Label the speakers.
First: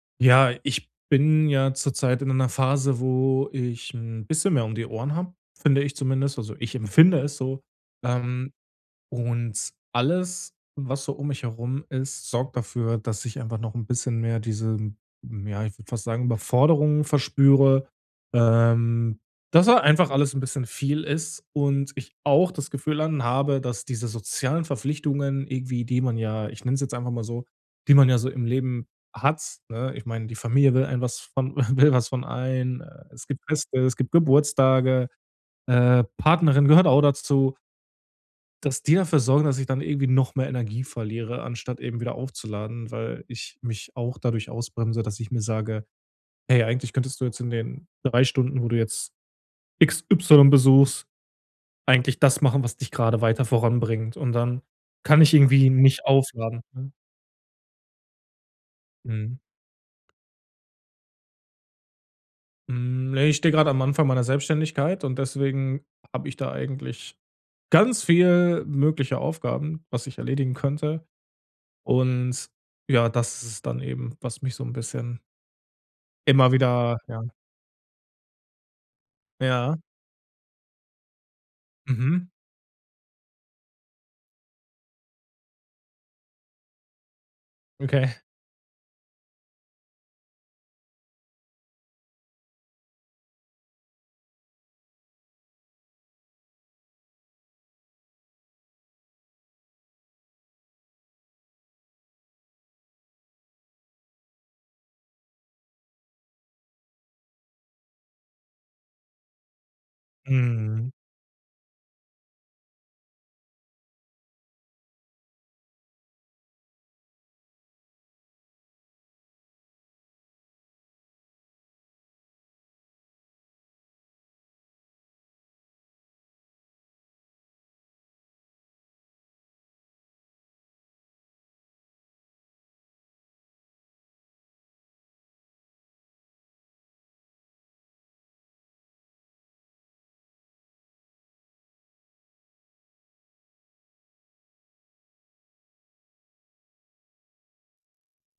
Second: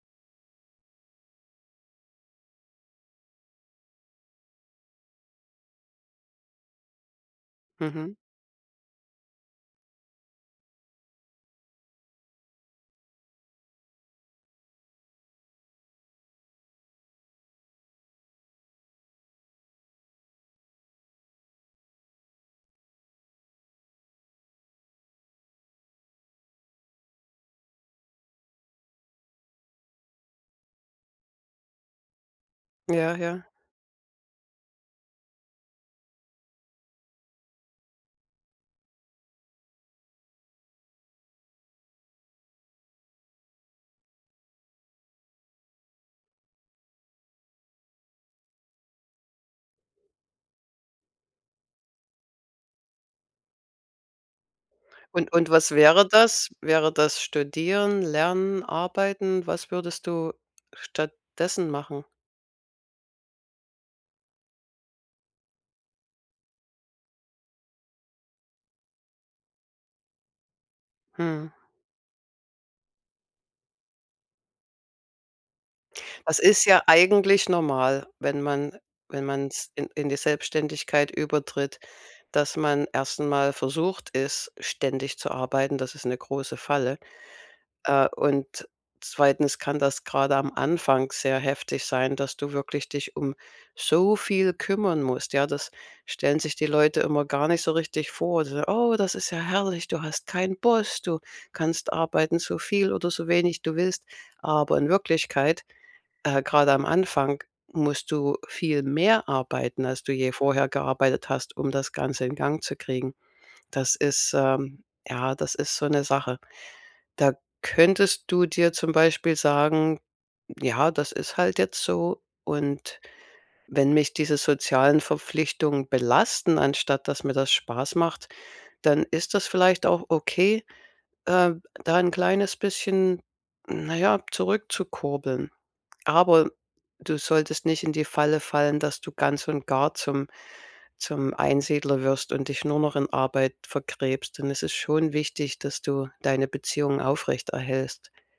Speaker 1: Ja, ich bin ja zurzeit in einer Phase, wo ich 'n bisschen mehr um die Ohren habe, finde ich zumindest, also ich empfinde es so,
Speaker 2: Mhm.
Speaker 1: ähm, und alles, was so um mich herum ist, sorgt dafür, dass ich einfach noch 'n bisschen mehr diese, hm, ja, ich würde fast sagen, Überforderung verspüre, ähm, dass da einfach alles 'n bisschen viel ist und ich auch das Gefühl dann habe, dass diese sozialen Verpflichtungen irgendwie, die man ja, ich nenne es jetzt einfach mal so die man ja so im Leben hat, ne? Ich meine, die Familie will einem was von will was von einem. Äh,
Speaker 2: Ja,
Speaker 1: es gibt
Speaker 2: ja.
Speaker 1: Feste, es gibt Geburtstage, äh, Partnerin gehört auch dazu Dass die dafür sorgen, dass ich dann irgendwie noch mehr Energie verliere, anstatt eben wieder aufzuladen, weil ich mich auch dadurch ausbremse, dass ich mir sage: „Hey, eigentlich könntest du jetzt in den 3 Stunden, wo du jetzt XY besuchst, eigentlich das machen, was dich gerade weiter voranbringt“, und dann kann
Speaker 2: Und
Speaker 1: ich
Speaker 2: und
Speaker 1: irgendwie
Speaker 2: was
Speaker 1: nicht
Speaker 2: wäre das?
Speaker 1: aufladen, ne?
Speaker 2: Wäre das Studieren, Lernen,
Speaker 1: Mhm.
Speaker 2: Arbeiten? Was würdest du stattdessen machen?
Speaker 1: Hm, ne, ich stehe gerade am Anfang meiner Selbstständigkeit, und deswegen habe ich da eigentlich ganz viel mögliche Aufgaben, was ich erledigen könnte.
Speaker 2: Mhm.
Speaker 1: Und ja, das ist es dann eben, was mich so 'n bisschen
Speaker 2: Das
Speaker 1: immer
Speaker 2: ist ja
Speaker 1: wieder ja.
Speaker 2: eigentlich normal, wenn man wenn man's
Speaker 1: Ja.
Speaker 2: in in die Selbstständigkeit übertritt,
Speaker 1: Mhm.
Speaker 2: dass man erst mal versucht ist, ständig zu arbeiten. Das ist 'ne große Falle. Äh,
Speaker 1: Okay.
Speaker 2: und 2. kann das grade am Anfang sehr heftig sein, dass du wirklich dich um so viel kümmern musst, ja? Das stellen sich die Leute immer gar nicht so richtig vor. So: „Oh, das ist ja herrlich. Du hast keinen Boss. Du kannst arbeiten, so viel oder so wenig du willst.“ Aber in Wirklichkeit, äh, grade am Anfang, musst du viel mehr arbeiten, als du je vorher
Speaker 1: Mhm.
Speaker 2: gearbeitet hast, um das Ganze in Gang zu kriegen. Das ist, ähm ja, das ist so 'ne Sache. Da könntest du dir zum Beispiel sagen: „Ja, das ist halt jetzt so, und wenn mich diese sozialen Verpflichtungen belasten, anstatt dass mir das Spaß macht, dann ist das vielleicht auch okay, ähm, da 'n kleines bisschen, na ja, zurückzukurbeln.“ Aber du solltest nicht in die Falle fallen, dass du ganz und gar zum zum Einsiedler wirst und dich nur noch in Arbeit verkrebst. Denn es ist schon wichtig, dass du deine Beziehungen aufrecht erhältst.